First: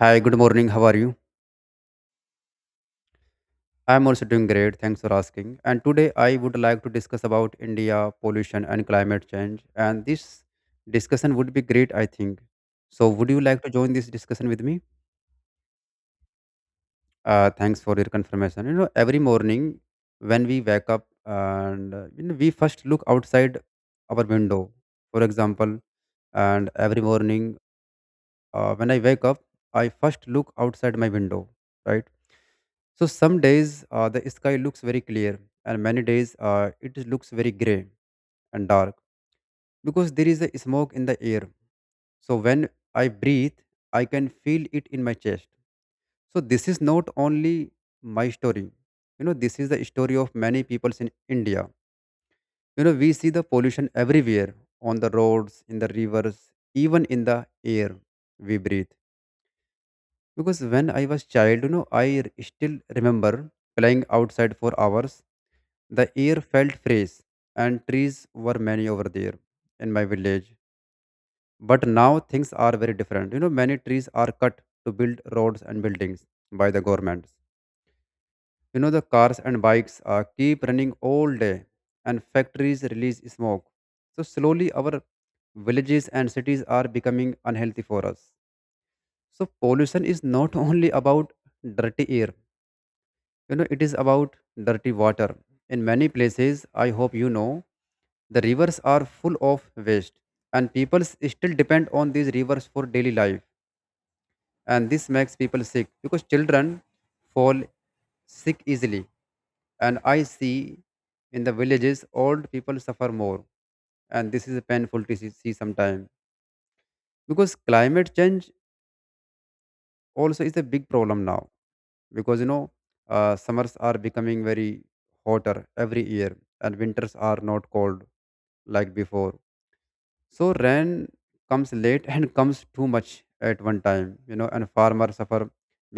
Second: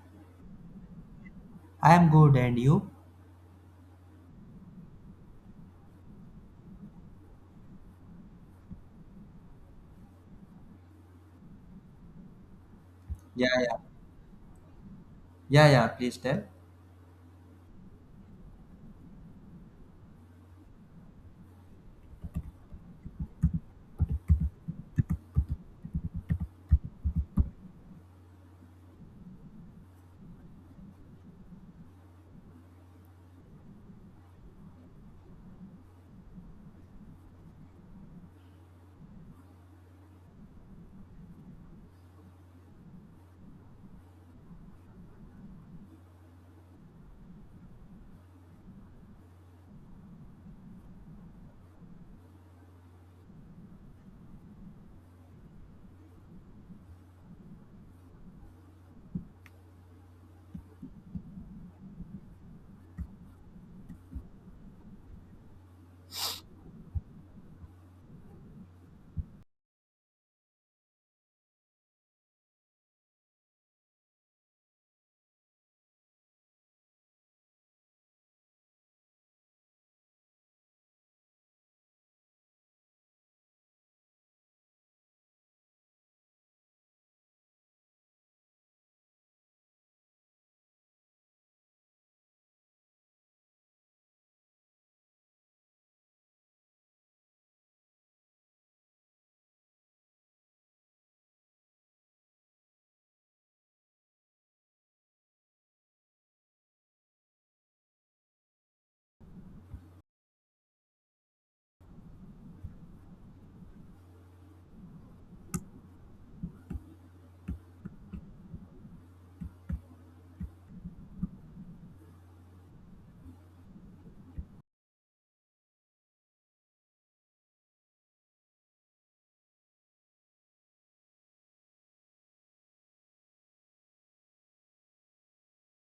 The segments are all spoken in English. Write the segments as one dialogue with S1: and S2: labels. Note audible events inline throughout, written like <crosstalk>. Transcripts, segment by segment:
S1: Hi, good morning. How are you?
S2: I am good, and you?
S1: I'm also doing great. Thanks for asking. And today I would like to discuss about India pollution and climate change. And this discussion would be great, I think. So, would you
S2: Yeah,
S1: like to
S2: yeah,
S1: join this discussion with me?
S2: yeah, yeah. Please tell.
S1: Thanks for your confirmation. Every morning when we wake up and we first look outside our window, for example, and every morning when I wake up, I first look outside my window, right? So some days the sky looks very clear, and many days looks very gray and dark because there is a smoke in the air. So when I breathe, I can feel it in my chest. So this is not only my story. This is the story of many peoples in India. We see the pollution everywhere on the roads, in the rivers, even in the air we breathe. Because when I was child, still remember playing outside for hours. The air felt fresh and trees were many over there in my village. But now things are very different. Many trees are cut to build roads and buildings by the governments. The cars and bikes keep running all day, and factories release smoke. So slowly our villages and cities are becoming unhealthy for us. So pollution is not <laughs> only about dirty air. It is about dirty water. In many places, I hope you know, the rivers are full of waste, and people still depend on these rivers for daily life. And this makes people sick because children fall sick easily. And I see in the villages, old people suffer more, and this is painful to see sometime. Because climate change also is a big problem now. Because summers are becoming very hotter every year, and winters are not cold like before. So rain comes late <laughs> and comes too much at one time. And farmers suffer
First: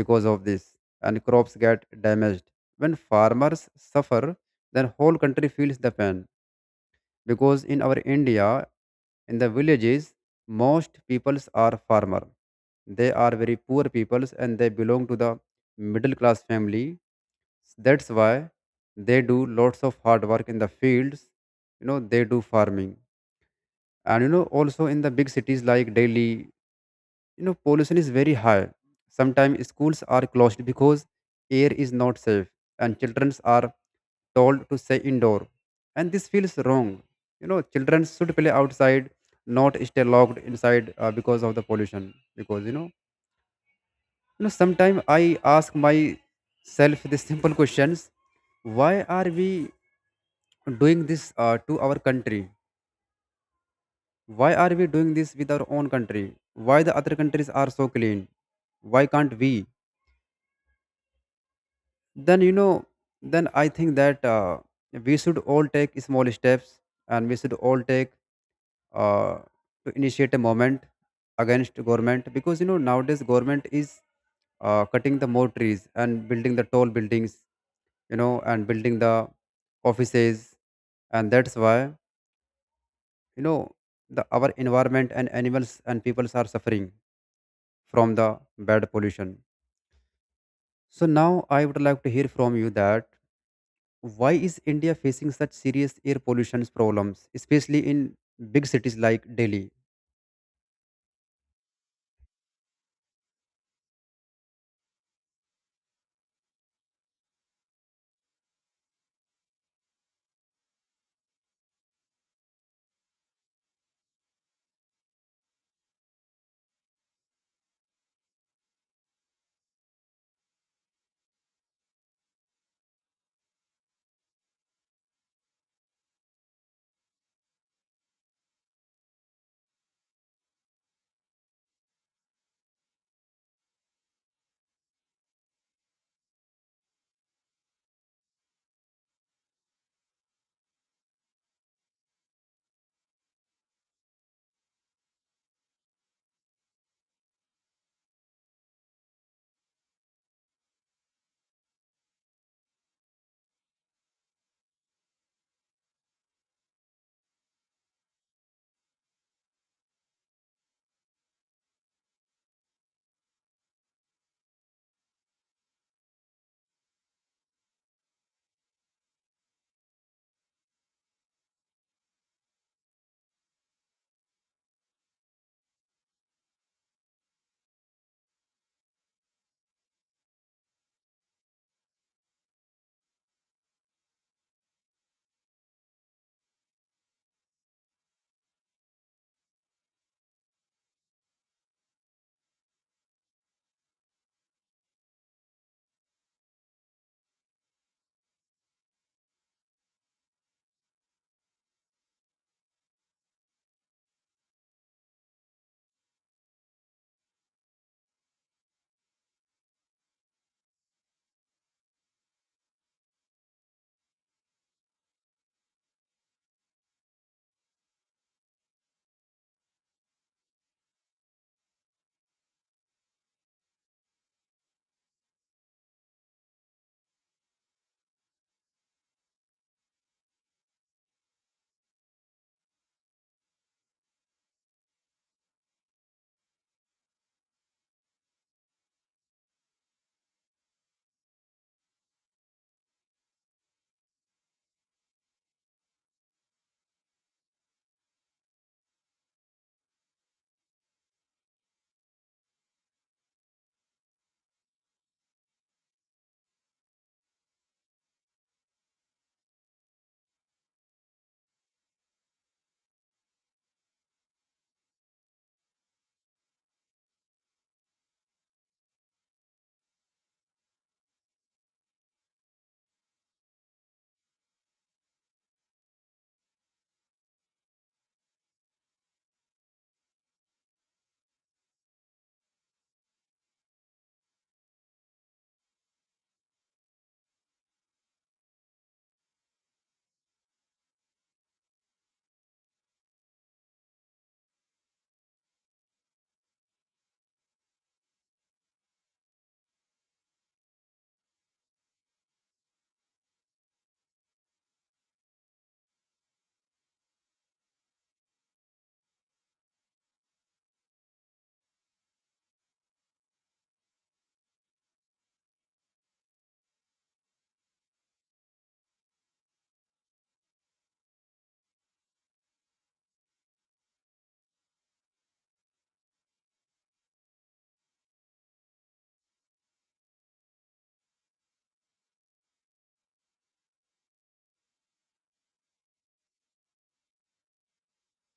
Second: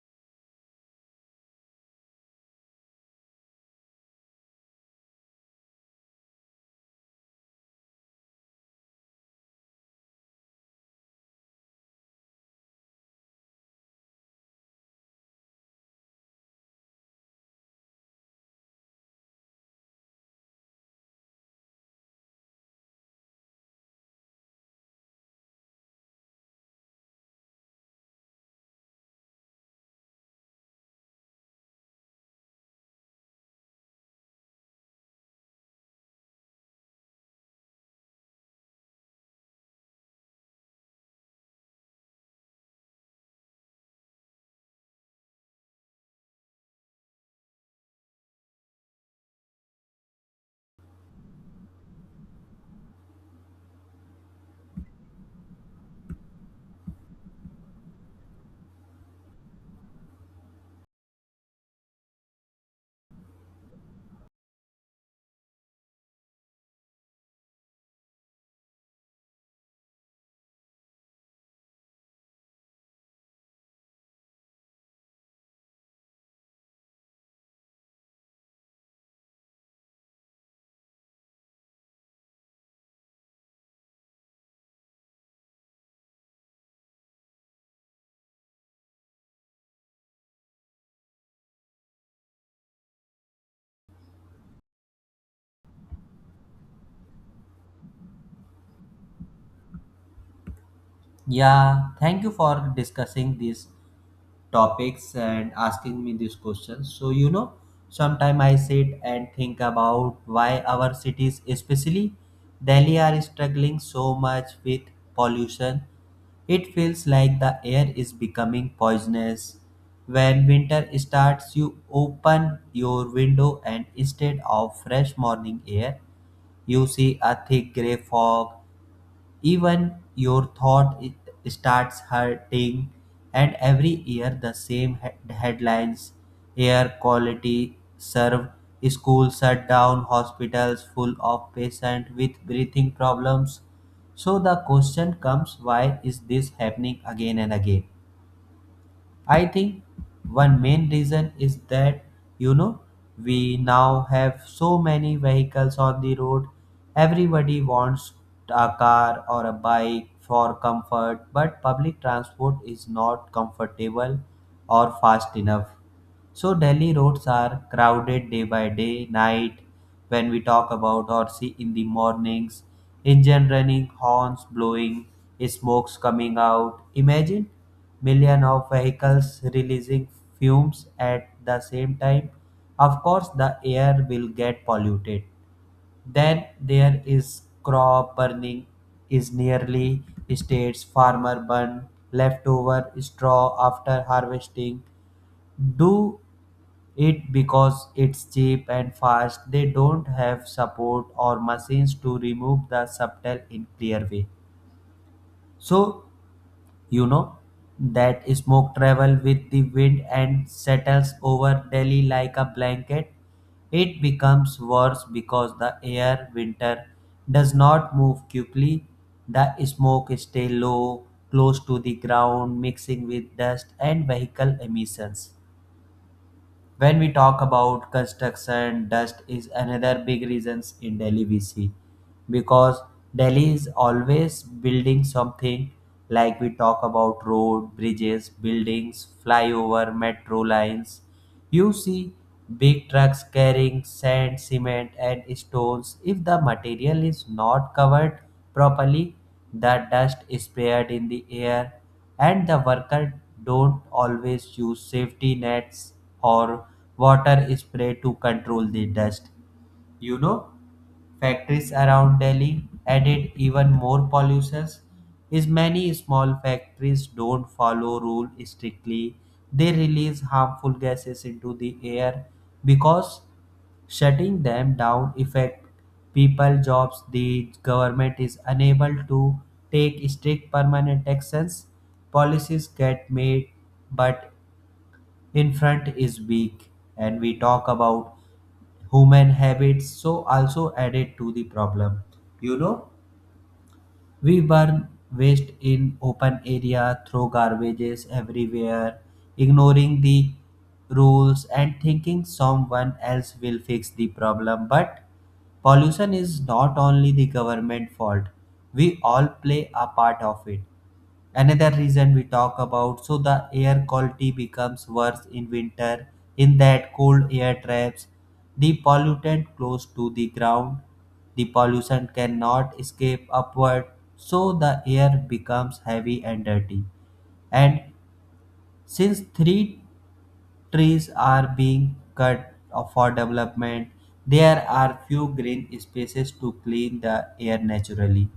S1: because of this, and crops get damaged. When farmers suffer, then whole country feels the pain. Because in our India, in the villages, most peoples are farmer. They are very poor peoples and they belong to the middle class family. That's why they do lots of hard work in the fields. They do farming. And also in the big cities like Delhi, pollution is very high. Sometimes schools are closed because air is not safe, and children are told to stay indoor. And this feels wrong. Children should play outside, not stay locked inside because of the pollution. Because, you know, Sometimes I ask myself these <laughs> simple questions. Why are we doing this to our country? Why are we doing this with our own country? Why the other countries are so clean? Why can't we? Then I think that we should all take small steps, and we should all take uh, to initiate a movement against government. Because nowadays government is cutting the more trees and building the tall buildings, and building the offices. And that's why, you know the our environment and animals and peoples are suffering from the bad pollution. So now I would like to hear from you that, why is India facing such serious air pollution problems, especially in big cities like Delhi?
S2: Yeah, thank you for discussing these topics and asking me these questions. So, you know, sometimes I sit and think about why our cities, especially Delhi, are struggling so much with pollution. It feels like the air is becoming poisonous. When winter starts, you open your window, and instead of fresh morning air, you see a thick gray fog, even your thought it starts hurting, and every year the same headlines, air quality served, schools shut down, hospitals full of patients with breathing problems. So the question comes, why is this happening again and again? I think one main reason is that, you know, we now have so many vehicles on the road. Everybody wants a car or a bike for comfort, but public transport is not comfortable or fast enough. So Delhi roads are crowded day by day, night, when we talk about or see in the mornings, engine running, horns blowing, smokes coming out. Imagine million of vehicles releasing fumes at the same time. Of course the air will get polluted. Then there is crop burning, is nearly states farmer burn leftover straw after harvesting, do it because it's cheap and fast. They don't have support or machines to remove the subtle in clear way. So, you know, that smoke travel with the wind and settles over Delhi like a blanket. It becomes worse because the air winter does not move quickly. The smoke stays low, close to the ground, mixing with dust and vehicle emissions. When we talk about construction, dust is another big reasons in Delhi we see, because Delhi is always building something, like we talk about road, bridges, buildings, flyover, metro lines. You see big trucks carrying sand, cement and stones. If the material is not covered properly, the dust is spread in the air, and the workers don't always use safety nets or water spray to control the dust. You know, factories around Delhi added even more pollutions. As many small factories don't follow rule strictly. They release harmful gases into the air because shutting them down affect people jobs. The government is unable to take strict permanent actions. Policies get made but in front is weak. And we talk about human habits, so also added to the problem. You know, we burn waste in open area, throw garbages everywhere, ignoring the rules and thinking someone else will fix the problem, but pollution is not only the government fault, we all play a part of it. Another reason we talk about, so the air quality becomes worse in winter, in that cold air traps the pollutant close to the ground. The pollution cannot escape upward, so the air becomes heavy and dirty, and since 3 trees are being cut for development, there are few green spaces to clean the air naturally.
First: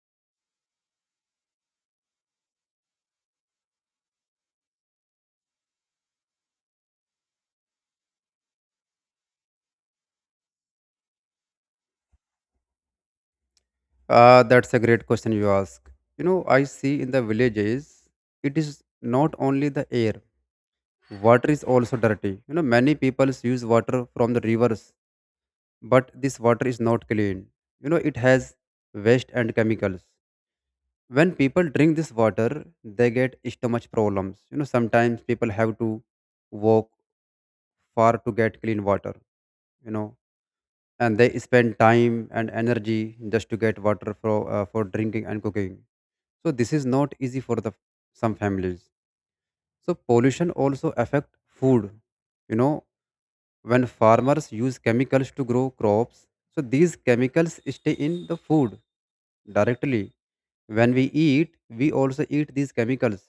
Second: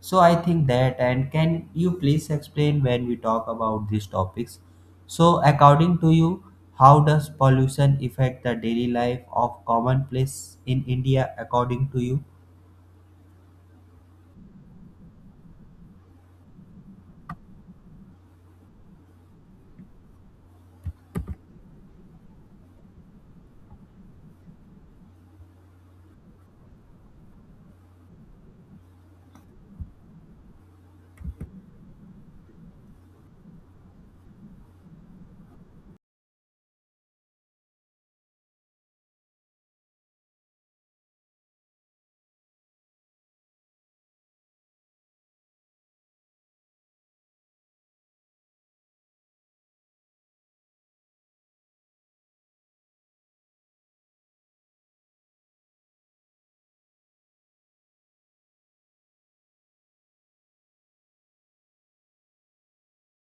S2: So I think that, and can you please explain when we talk about these topics? So according to you, how does pollution affect the daily life of commonplace in India, according to you?
S1: Ah, that's a great question you ask. I see in the villages, it is not only the air, water is also dirty. Many people use water from the rivers, but this water is not clean. It has waste and chemicals. When people drink this water, they get stomach problems. Sometimes people have to walk far to get clean water. You know, and they spend time and energy just to get water for drinking and cooking. So this is not easy for the some families. So pollution also affect food. You know when farmers use chemicals to grow crops, so these chemicals stay in the food directly. When we eat, we also eat these chemicals.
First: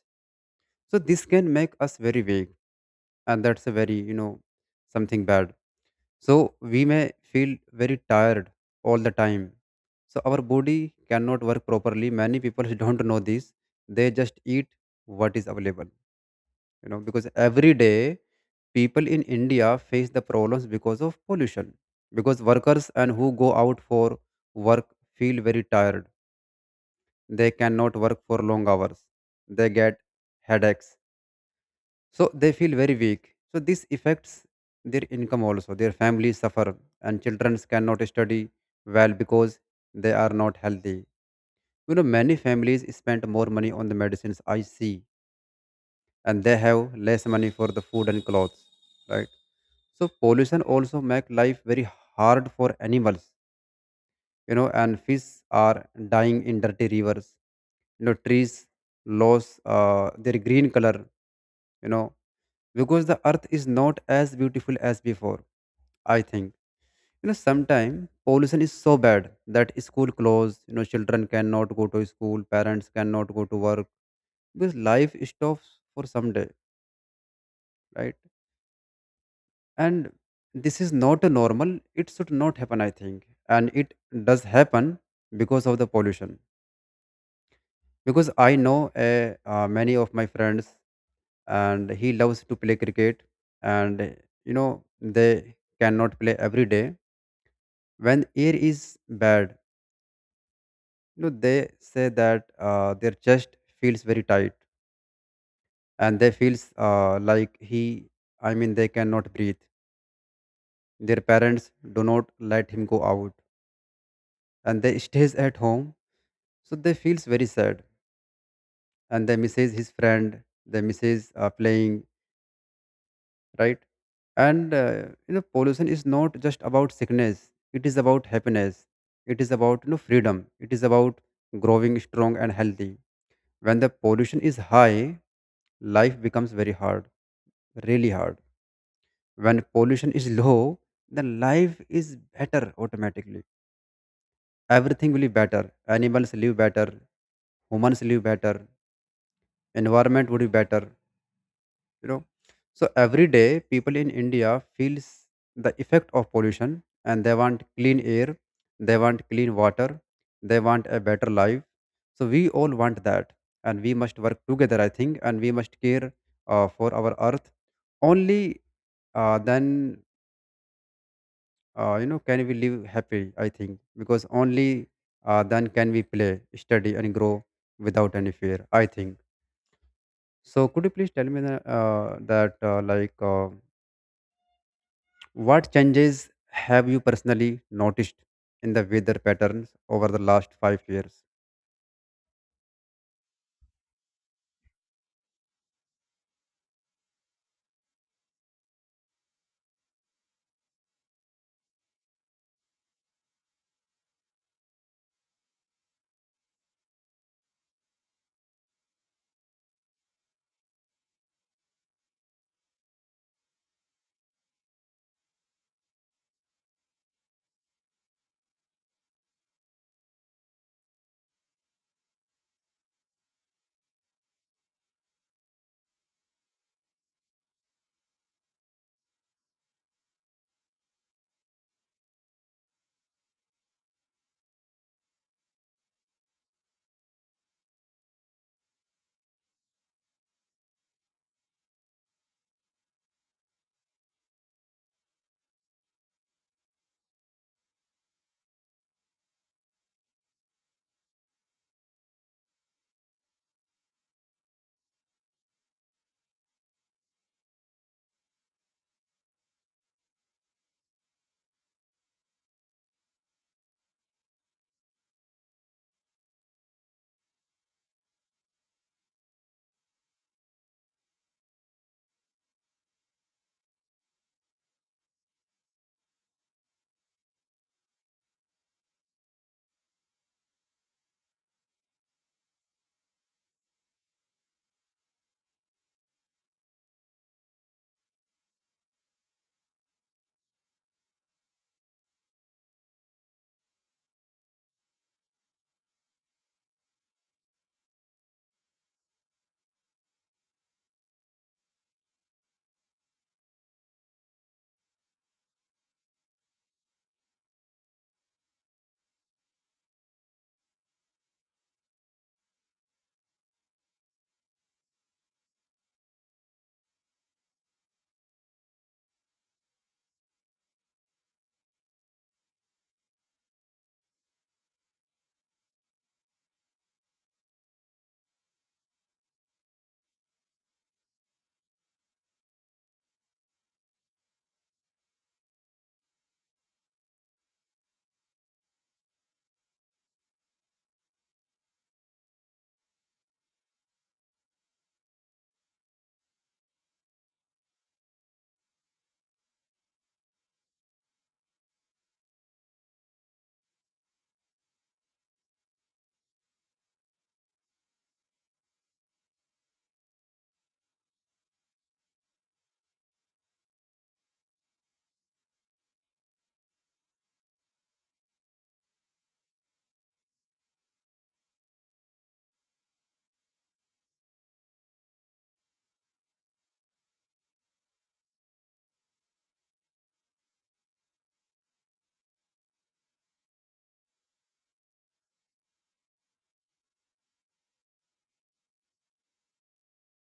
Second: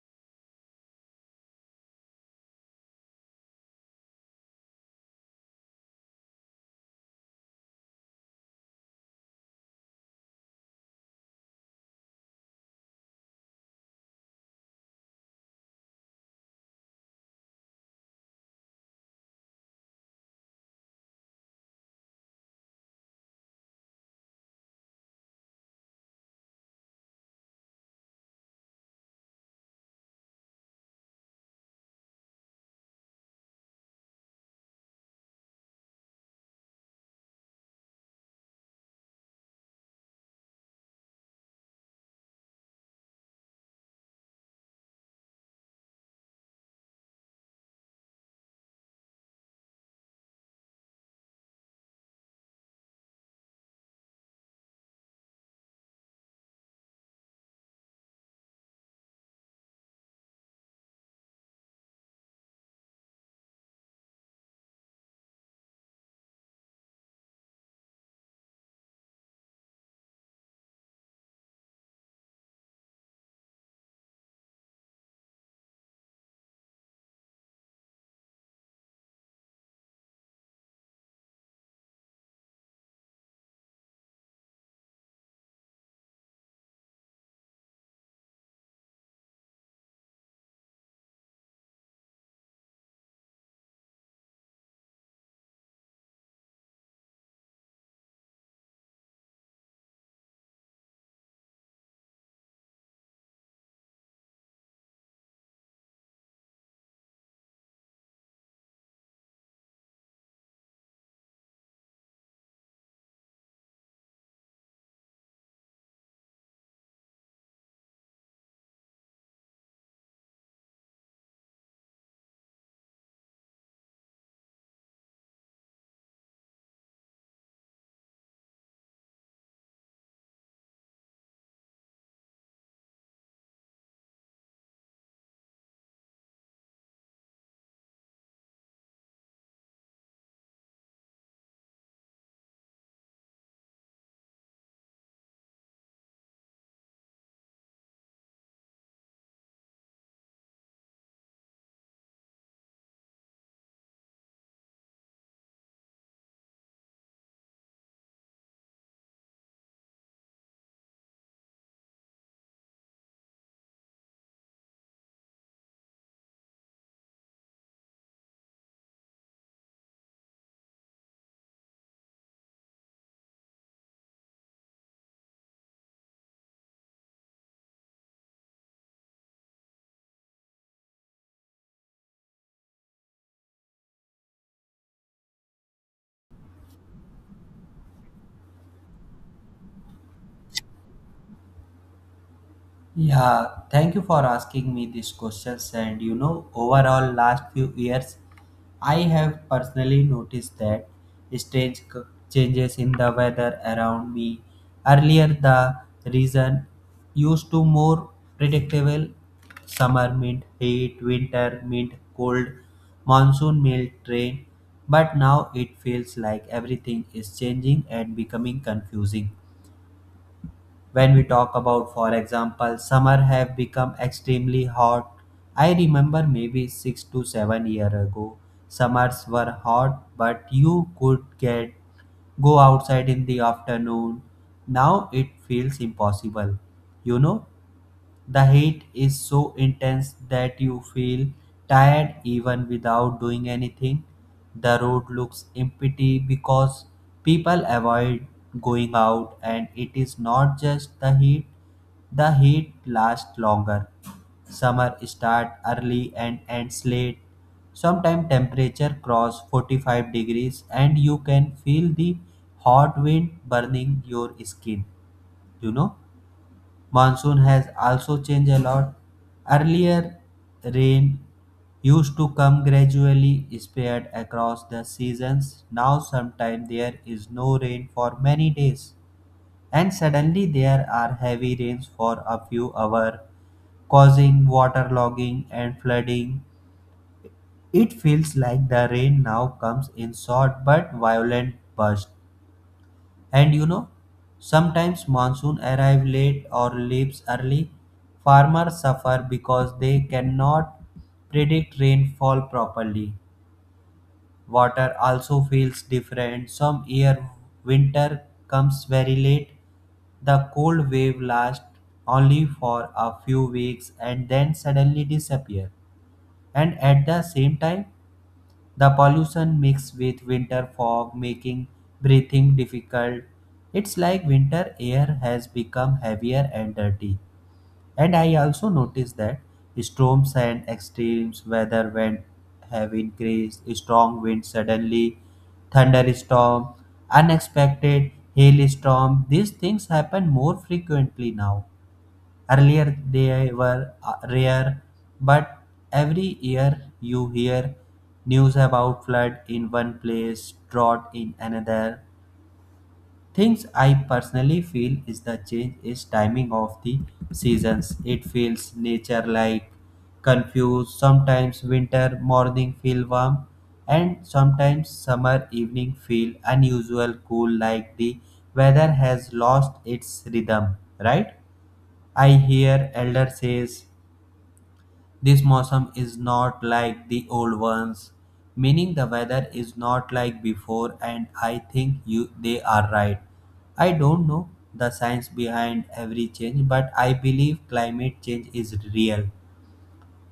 S1: So this can make us very weak, and that's a very something bad. So we may feel very tired all the time. So our body cannot work properly. Many people <laughs> don't know this. They just eat what is available. Because every day people in India face the problems because of pollution. Because workers and who go out for work feel very tired. They cannot work for long hours. They get headaches, so they feel very weak. So this affects their income. Also their families suffer, and children cannot study well because they are not healthy. Many families spend more money on the medicines, I see, and they have less money for the food and clothes, right? So pollution also make life very hard for animals. And fish are dying in dirty rivers. Trees lose their green color, you know because the earth is not as beautiful as before, I think. Sometimes pollution is so bad that school close. Children cannot go to school, parents cannot go to work, because life stops for some day, right? And this is not a normal, it should not happen, I think. And it does happen because of the pollution. Because I know, many of my friends, and he loves to play cricket. And they cannot play every day when air is bad. They say that their chest feels very tight, and they feels like he I mean they cannot breathe. Their parents do not let him go out, and they stays at home. So they feels very sad, and they misses his friend. They misses playing, right? And pollution is not just about sickness, it is about happiness, it is about freedom, it is about growing strong and healthy. When the pollution is high, life becomes very hard, really hard. When pollution is low, then life is better automatically. Everything will be better. Animals live better, humans live better, environment would be better. you know so every day people in India feels the effect of pollution, and they want clean air, they want clean water, they want a better life. So we all want that, and we must work together I think, and we must care for our earth. Only then can we live happy, I think, because only then can we play, study and grow without any fear, I think. So could you please tell me the, that like what changes have you personally noticed in the weather patterns over the last 5 years?
S2: Yeah, thank you for asking me these questions. And you know, overall, last few years, I have personally noticed that strange changes in the weather around me. Earlier, the reason used to more predictable, summer meant heat, winter meant cold, monsoon meant rain. But now it feels like everything is changing and becoming confusing. When we talk about, for example, summer have become extremely hot. I remember maybe 6 to 7 years ago, summers were hot, but you could get go outside in the afternoon. Now it feels impossible. You know, the heat is so intense that you feel tired even without doing anything. The road looks empty because people avoid going out, and it is not just the heat lasts longer. Summer starts early and ends late. Sometimes temperature cross 45 degrees and you can feel the hot wind burning your skin, you know. Monsoon has also changed a lot. Earlier, rain used to come gradually, spread across the seasons. Now, sometimes there is no rain for many days, and suddenly there are heavy rains for a few hours, causing waterlogging and flooding. It feels like the rain now comes in short but violent bursts, and you know, sometimes monsoon arrive late or leaves early. Farmers suffer because they cannot predict rainfall properly. Water also feels different. Some year winter comes very late. The cold wave lasts only for a few weeks and then suddenly disappear. And at the same time the pollution mixed with winter fog making breathing difficult. It's like winter air has become heavier and dirty. And I also noticed that storms and extreme weather when have increased, strong winds suddenly, thunderstorm, unexpected hailstorm. These things happen more frequently now. Earlier they were rare, but every year you hear news about flood in one place, drought in another. Things I personally feel is the change is timing of the seasons. It feels nature like confused. Sometimes winter morning feel warm and sometimes summer evening feel unusual cool, like the weather has lost its rhythm, right? I hear elder says this mosum is not like the old ones, meaning the weather is not like before, and I think you they are right. I don't know the science behind every change, but I believe climate change is real.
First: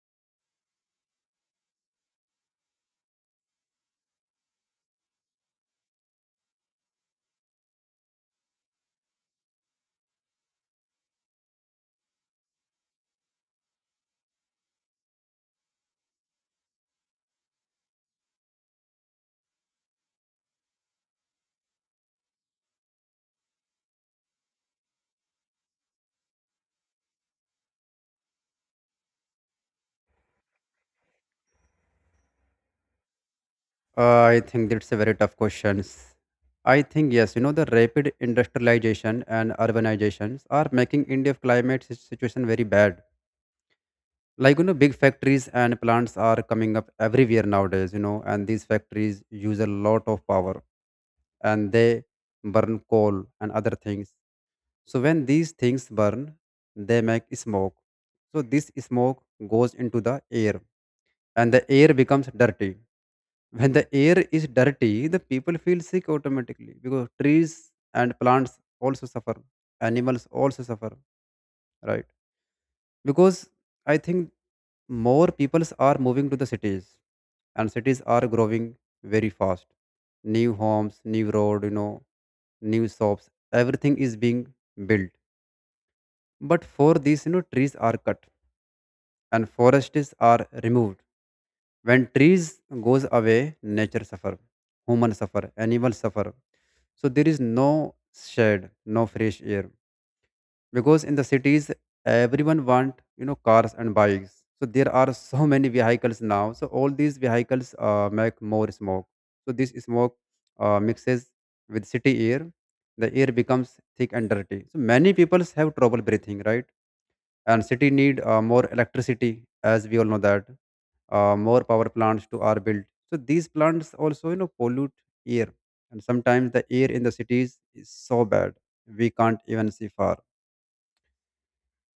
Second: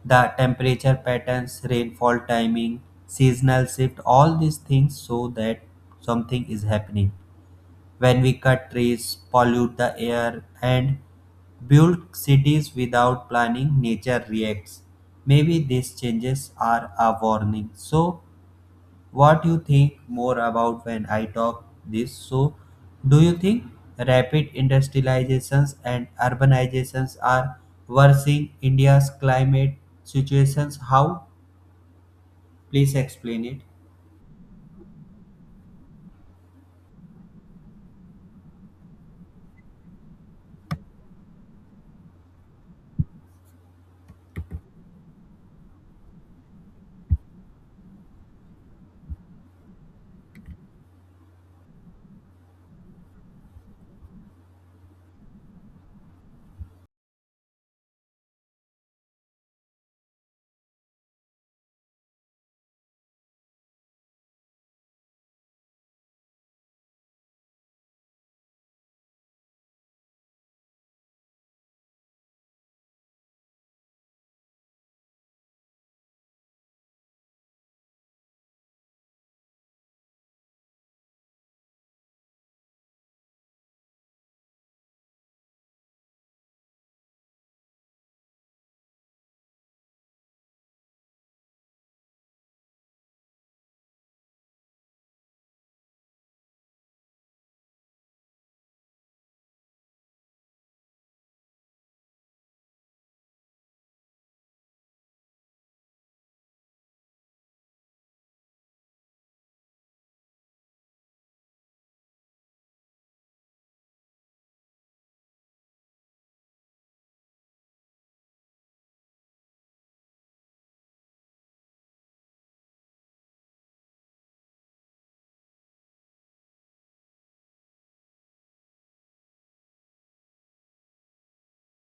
S2: The temperature patterns, rainfall timing, seasonal shift, all these things show that something is happening when we cut trees, pollute the air, and build cities without planning, nature reacts. Maybe these changes are a warning. So, what you think more about when I talk this? So, do you think rapid industrializations and urbanizations are worsening India's climate situations? How? Please explain it.
S1: I think that's a very tough question. I think yes, the rapid industrialization and urbanizations are making India's climate situation very bad. Like big factories and plants are coming up everywhere nowadays. And these factories use a lot of power, and they burn coal and other things. So when these things burn, they make smoke. So this smoke goes into the air, and the air becomes dirty. When the air is dirty, the people feel sick automatically. Because trees and plants also suffer, animals also suffer, right? Because I think more peoples are moving to the cities, and cities are growing very fast. New homes, new road, new shops, everything is being built. But for this, trees are cut and forests are removed. When trees goes away, nature suffer, human suffer, animals suffer. So there is no shade, no fresh air. Because in the cities everyone want cars and bikes, so there are so many vehicles now. So all these vehicles make more smoke. So this smoke mixes with city air, the air becomes thick and dirty, so many people have trouble breathing, right? And city need more electricity, as we all know that. More power plants to are built. So these plants also pollute air. And sometimes the air in the cities is so bad we can't even see far.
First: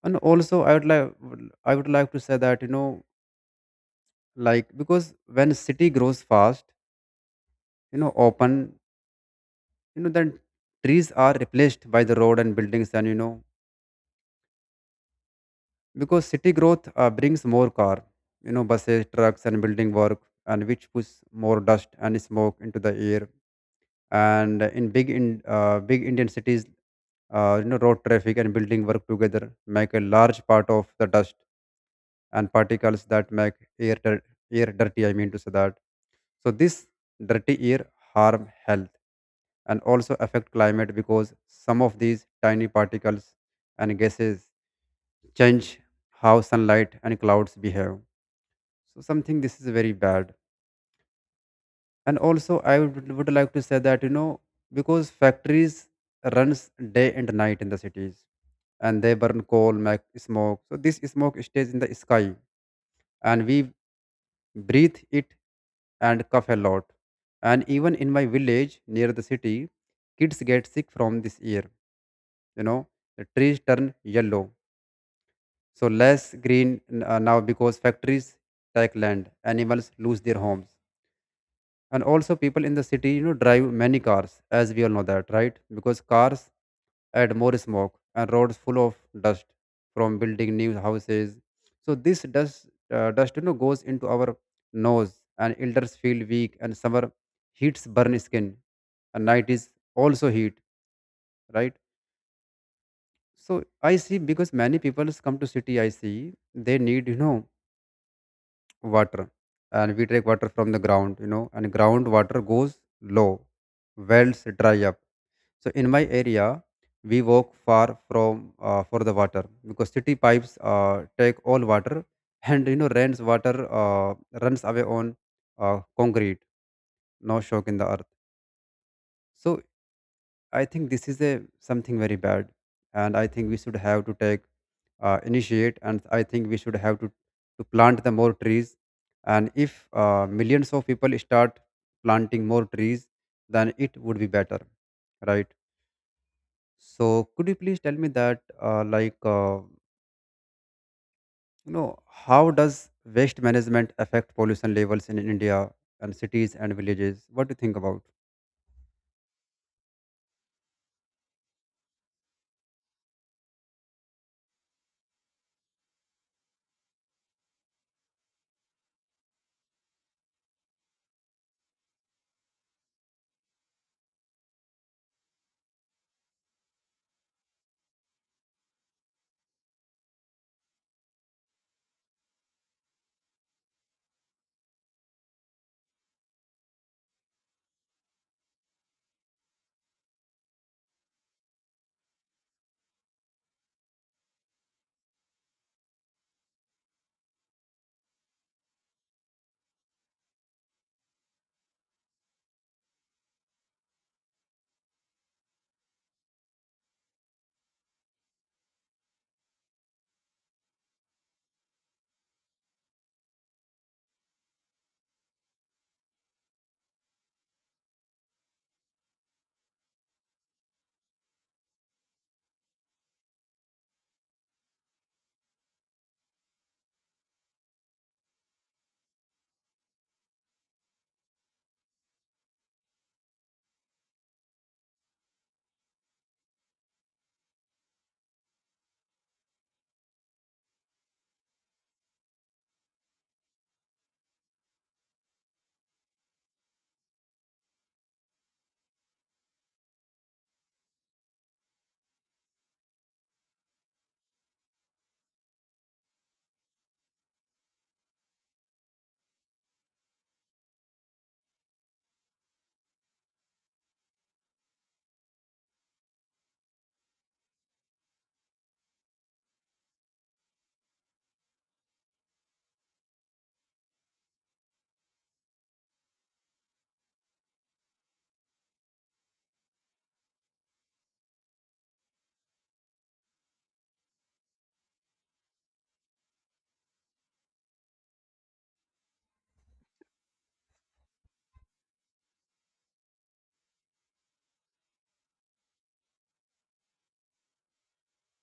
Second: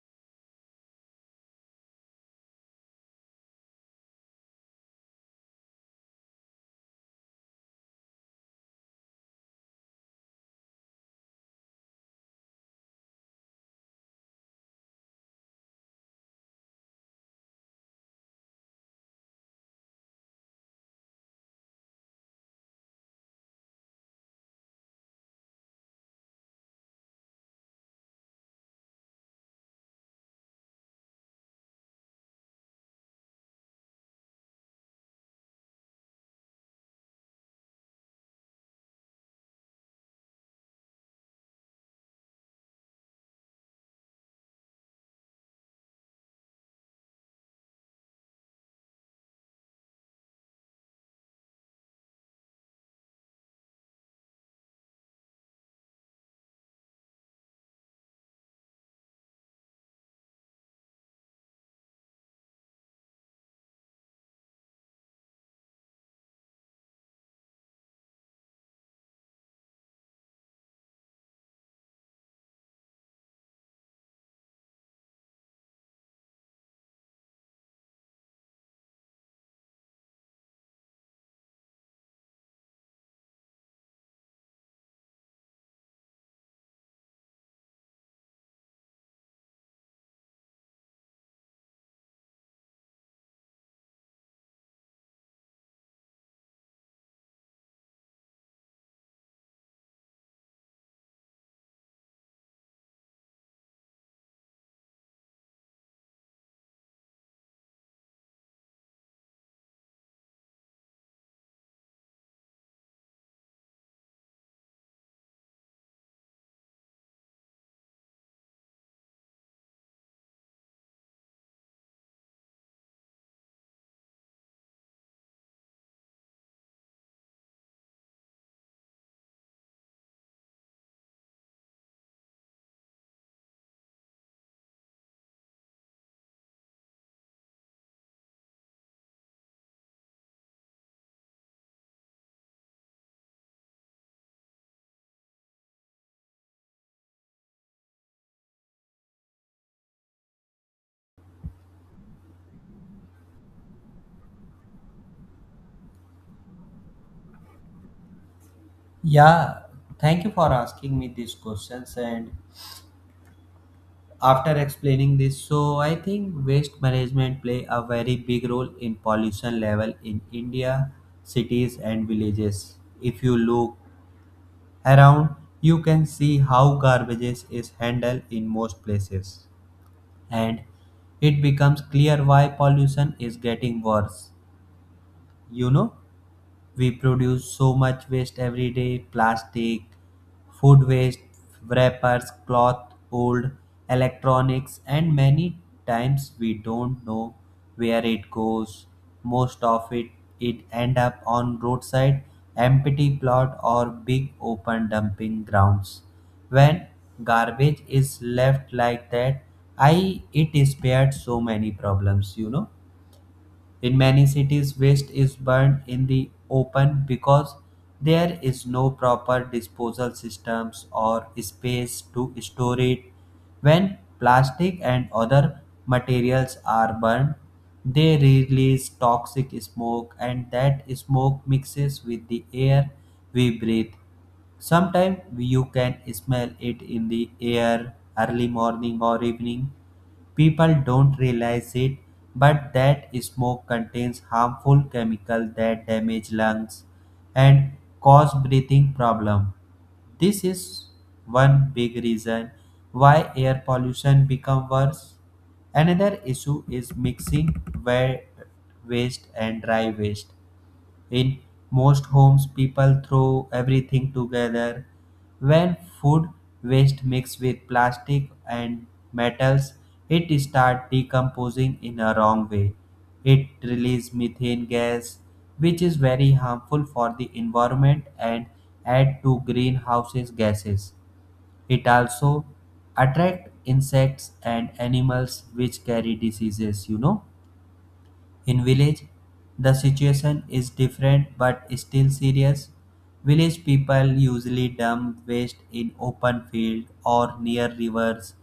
S1: And also I would like to say that because when city grows fast, you know open you know then trees are replaced by the road and buildings. And because city growth brings more car, buses, trucks and building work, and which push more dust and smoke into the air. And in big Indian cities, road traffic and building work together make a large part of the dust and particles that make air, dir- air dirty, I mean to say that. So this dirty air harm health and also affect climate because some of these tiny particles and gases change how sunlight and clouds behave. So something this is very bad. And also I would like to say that because factories runs day and night in the cities and they burn coal, make smoke. So this smoke stays in the sky and we breathe it and cough a lot. And even in my village near the city, kids get sick from this year. You know, the trees turn yellow, so less now because factories take land, animals lose their homes. And also people in the city, drive many cars, as we all know that, right? Because cars add more smoke and roads full of dust from building new houses. So this dust goes into our nose, and elders feel weak, and summer heats burn skin, and night is also heat, right? So I see, because many people come to city, I see they need, water, and we take water from the ground, and ground water goes low, wells dry up. So in my area we walk far from for the water, because city pipes take all water. And rains water runs away on concrete, no shock in the earth. So I think this is a something very bad, and I think we should have to take initiate, and I think we should have to plant the more trees. And if millions of people start planting more trees, then it would be better, right? So, could you please tell me that, you know, how does waste management affect pollution levels in India and cities and villages? What do you think about?
S2: Yeah, thank you for asking me these questions, and after explaining this, so I think waste management play a very big role in pollution level in India, cities and villages. If you look around, you can see how garbage is handled in most places, and it becomes clear why pollution is getting worse. You know, we produce so much waste every day, plastic, food waste, wrappers, cloth, old electronics, and many times we don't know where it goes. Most of it, it end up on roadside, empty plot or big open dumping grounds. When garbage is left like that, I it spared so many problems, you know. In many cities, waste is burned in the open because there is no proper disposal systems or space to store it. When plastic and other materials are burned, they release toxic smoke, and that smoke mixes with the air we breathe. Sometimes you can smell it in the air early morning or evening. People don't realize it, but that smoke contains harmful chemicals that damage lungs and cause breathing problem. This is one big reason why air pollution become worse. Another issue is mixing wet waste and dry waste. In most homes, people throw everything together. When food waste mixes with plastic and metals, it starts decomposing in a wrong way. It releases methane gas, which is very harmful for the environment and add to greenhouses gases. It also attract insects and animals which carry diseases, you know. In village, the situation is different but still serious. Village people usually dump waste in open field or near rivers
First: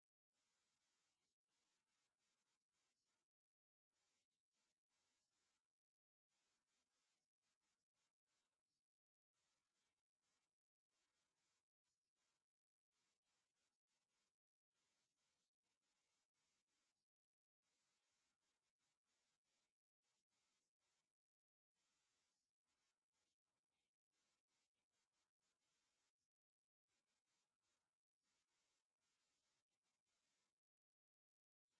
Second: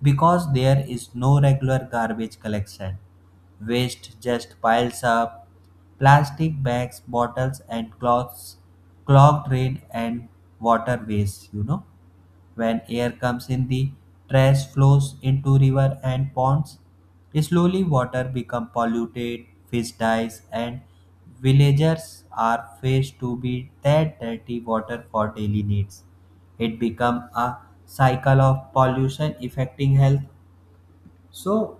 S2: because there is no regular garbage collection. Waste just piles up. Plastic bags, bottles and cloths clog drain and waterways, you know. When air comes in, the trash flows into river and ponds. Slowly, water become polluted, fish dies, and villagers are faced to be that dirty water for daily needs. It become a cycle of pollution affecting health. So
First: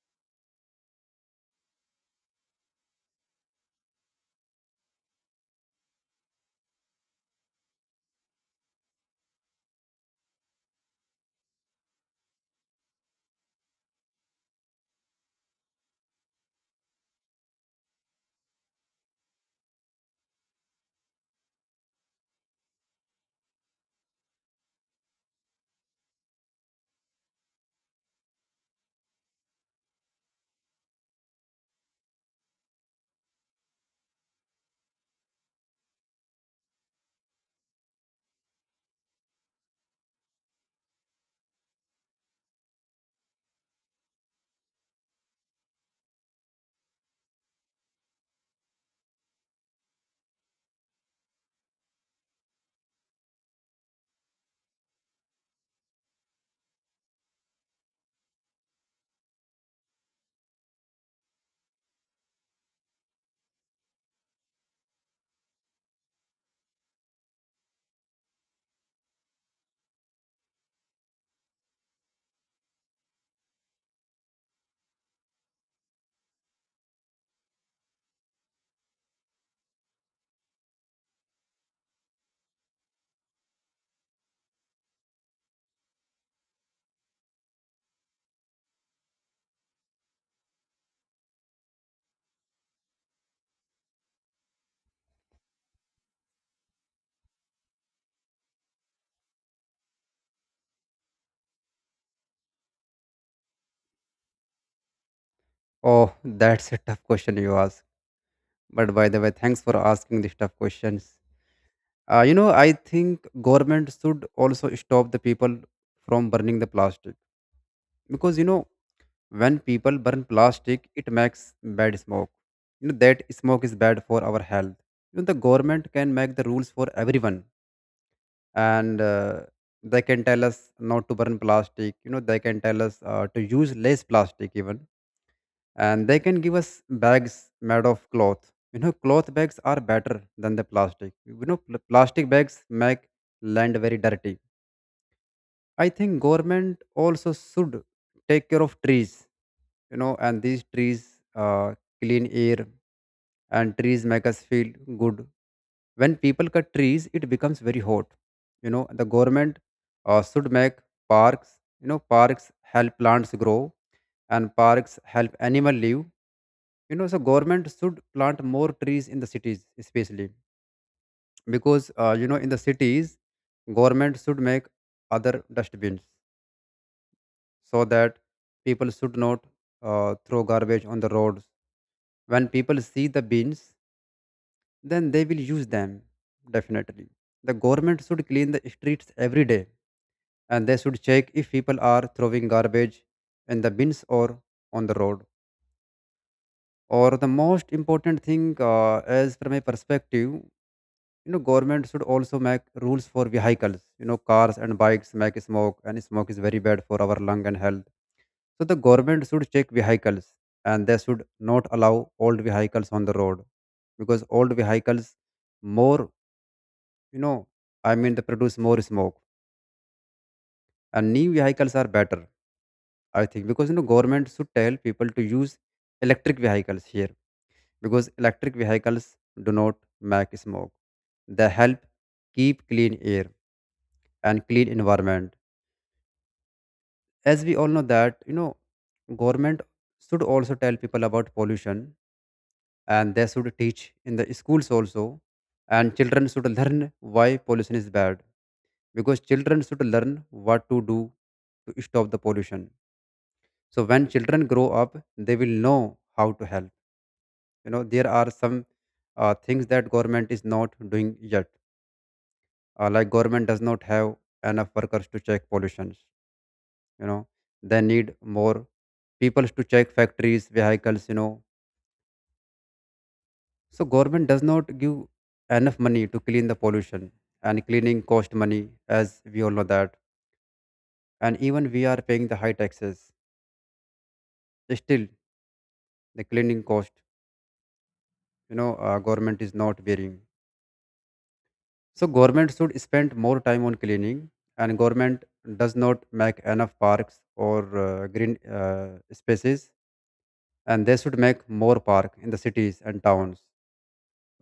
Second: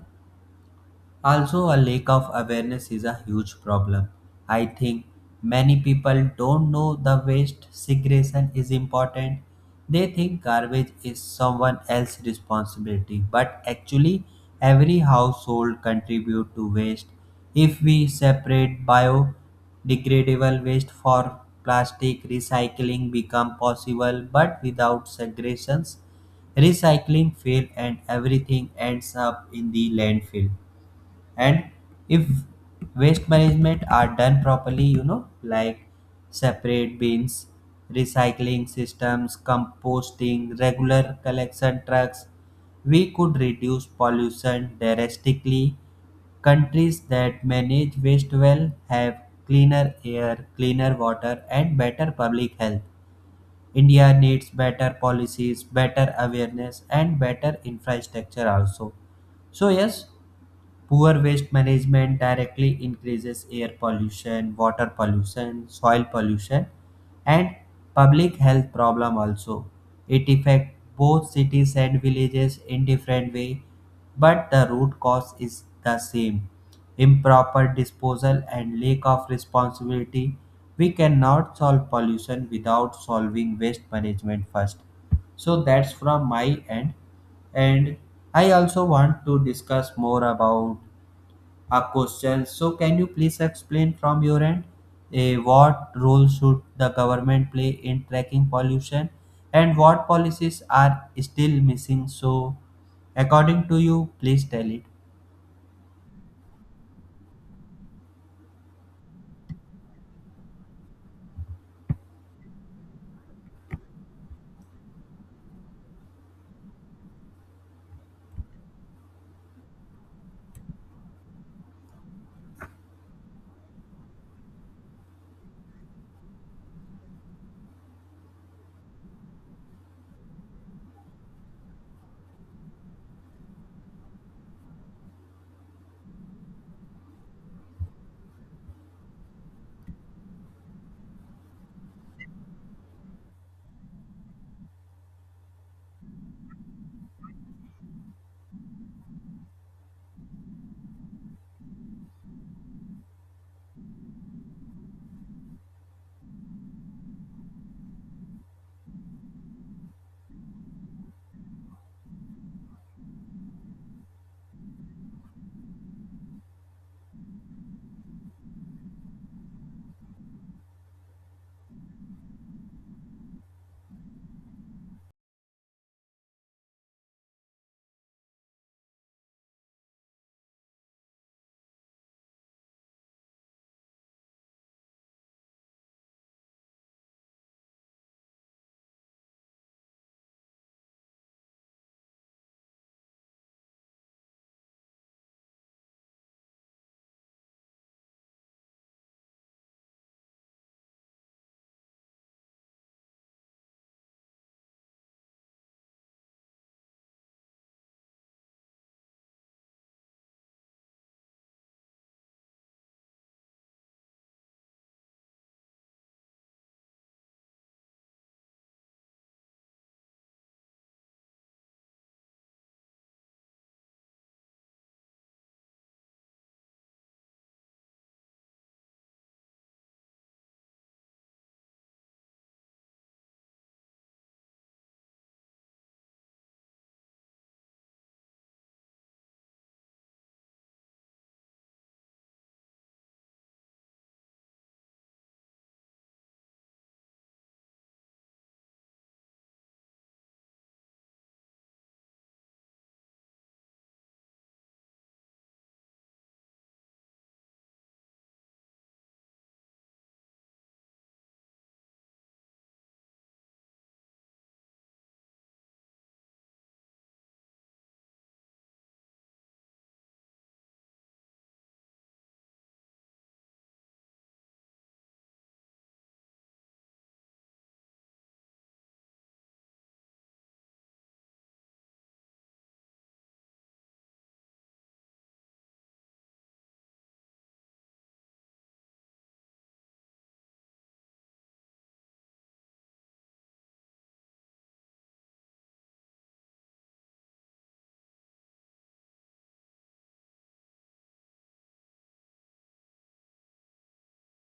S2: also, a lack of awareness is a huge problem. I think many people don't know the waste segregation is important. They think garbage is someone else's responsibility, but actually, every household contribute to waste. If we separate biodegradable waste for plastic, recycling become possible, but without segregations, recycling fail and everything ends up in the landfill. And if waste management are done properly, you know, like separate bins, recycling systems, composting, regular collection trucks, we could reduce pollution drastically. Countries that manage waste well have cleaner air, cleaner water and better public health. India needs better policies, better awareness and better infrastructure also. So yes, poor waste management directly increases air pollution, water pollution, soil pollution, and public health problem also. It affects both cities and villages in different way, but the root cause is the same. Improper disposal and lack of responsibility. We cannot solve pollution without solving waste management first. So that's from my end. And I also want to discuss more about a question. So, can you please explain from your end, what role should the government play in tracking pollution and what policies are still missing? So, according to you, please tell it.
S1: Oh, <laughs> that's a tough question you ask. But by the way, thanks for asking these tough questions. I think government should also stop the people from burning the plastic, because when people burn plastic, it makes bad smoke. You know that smoke is bad for our health. You know the government can make the rules for everyone, and they can tell us not to burn plastic. You know they can tell us to use less plastic even, and they can give us bags made of cloth. You know cloth bags are better than the plastic. You know plastic bags make land very dirty. I think government also should take care of trees, you know, and these trees clean air, and trees make us feel good. When people cut trees, it becomes very hot. You know, the government should make parks, you know, parks help plants grow and parks help animal live. You know, so government should plant more trees in the cities, especially because, in the cities, government should make other dustbins so that people should not throw garbage on the roads. When people see the bins, then they will use them definitely. The government should clean the streets every day, and they should check if people are throwing garbage in the bins or on the road. Or the most important thing, as from my perspective, you know, government should also make rules for vehicles. You know, cars and bikes make smoke, and smoke is very bad for our lung and health. So the government should check vehicles, and they should not allow old vehicles on the road, because old vehicles more, you know, they produce more smoke, and new vehicles are better, I think, because you know, government should tell people to use electric vehicles here, because electric vehicles do not make smoke. They help keep clean air and clean environment. As we all know that, you know, government should also tell people about pollution, and they should teach in the schools also, and children should learn why pollution is bad, because children should learn what to do to stop the pollution. So when children grow up they will know how to help. You know there are some things that government is not doing yet, like government does not have enough workers to check pollutions. You know they need more people to check factories vehicles, so government does not give enough money to clean the pollution, and cleaning cost money, as we all know that. And even we are paying the high taxes, still the cleaning cost, government is not bearing. So government should spend more time on cleaning, and government does not make enough parks or green spaces, and they should make more park in the cities and towns.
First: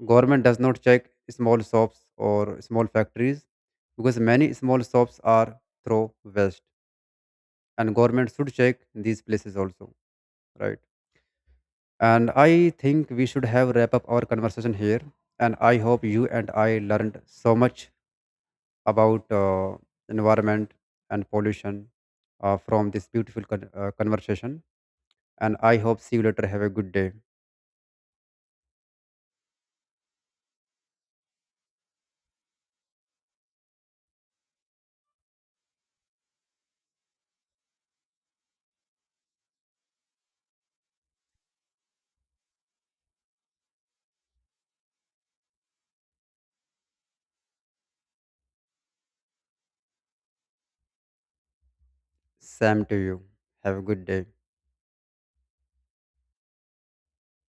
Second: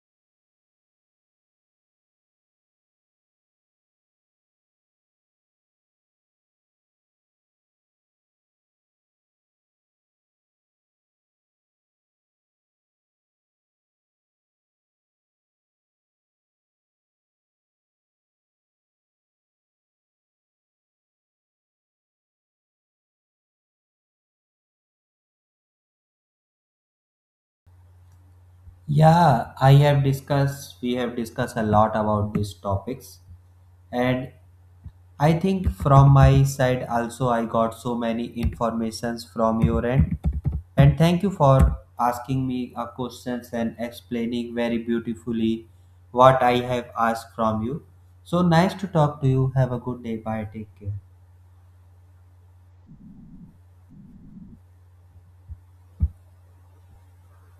S1: Government does not check small shops or small factories, because many small shops are throw waste, and government should check these places also, right? And I think we should have wrap up our conversation here. And I hope you and I learned so much about environment and pollution from this beautiful conversation. And I hope see you later. Have a good day.
S2: Yeah, I have discussed, we have discussed a lot about these topics, and I think from my side also I got so many informations from your end, and thank you for asking me a questions and explaining very beautifully what I have asked from you. So nice to talk to you. Have a good day. Bye. Take care.
S1: Sam to you. Have a good day.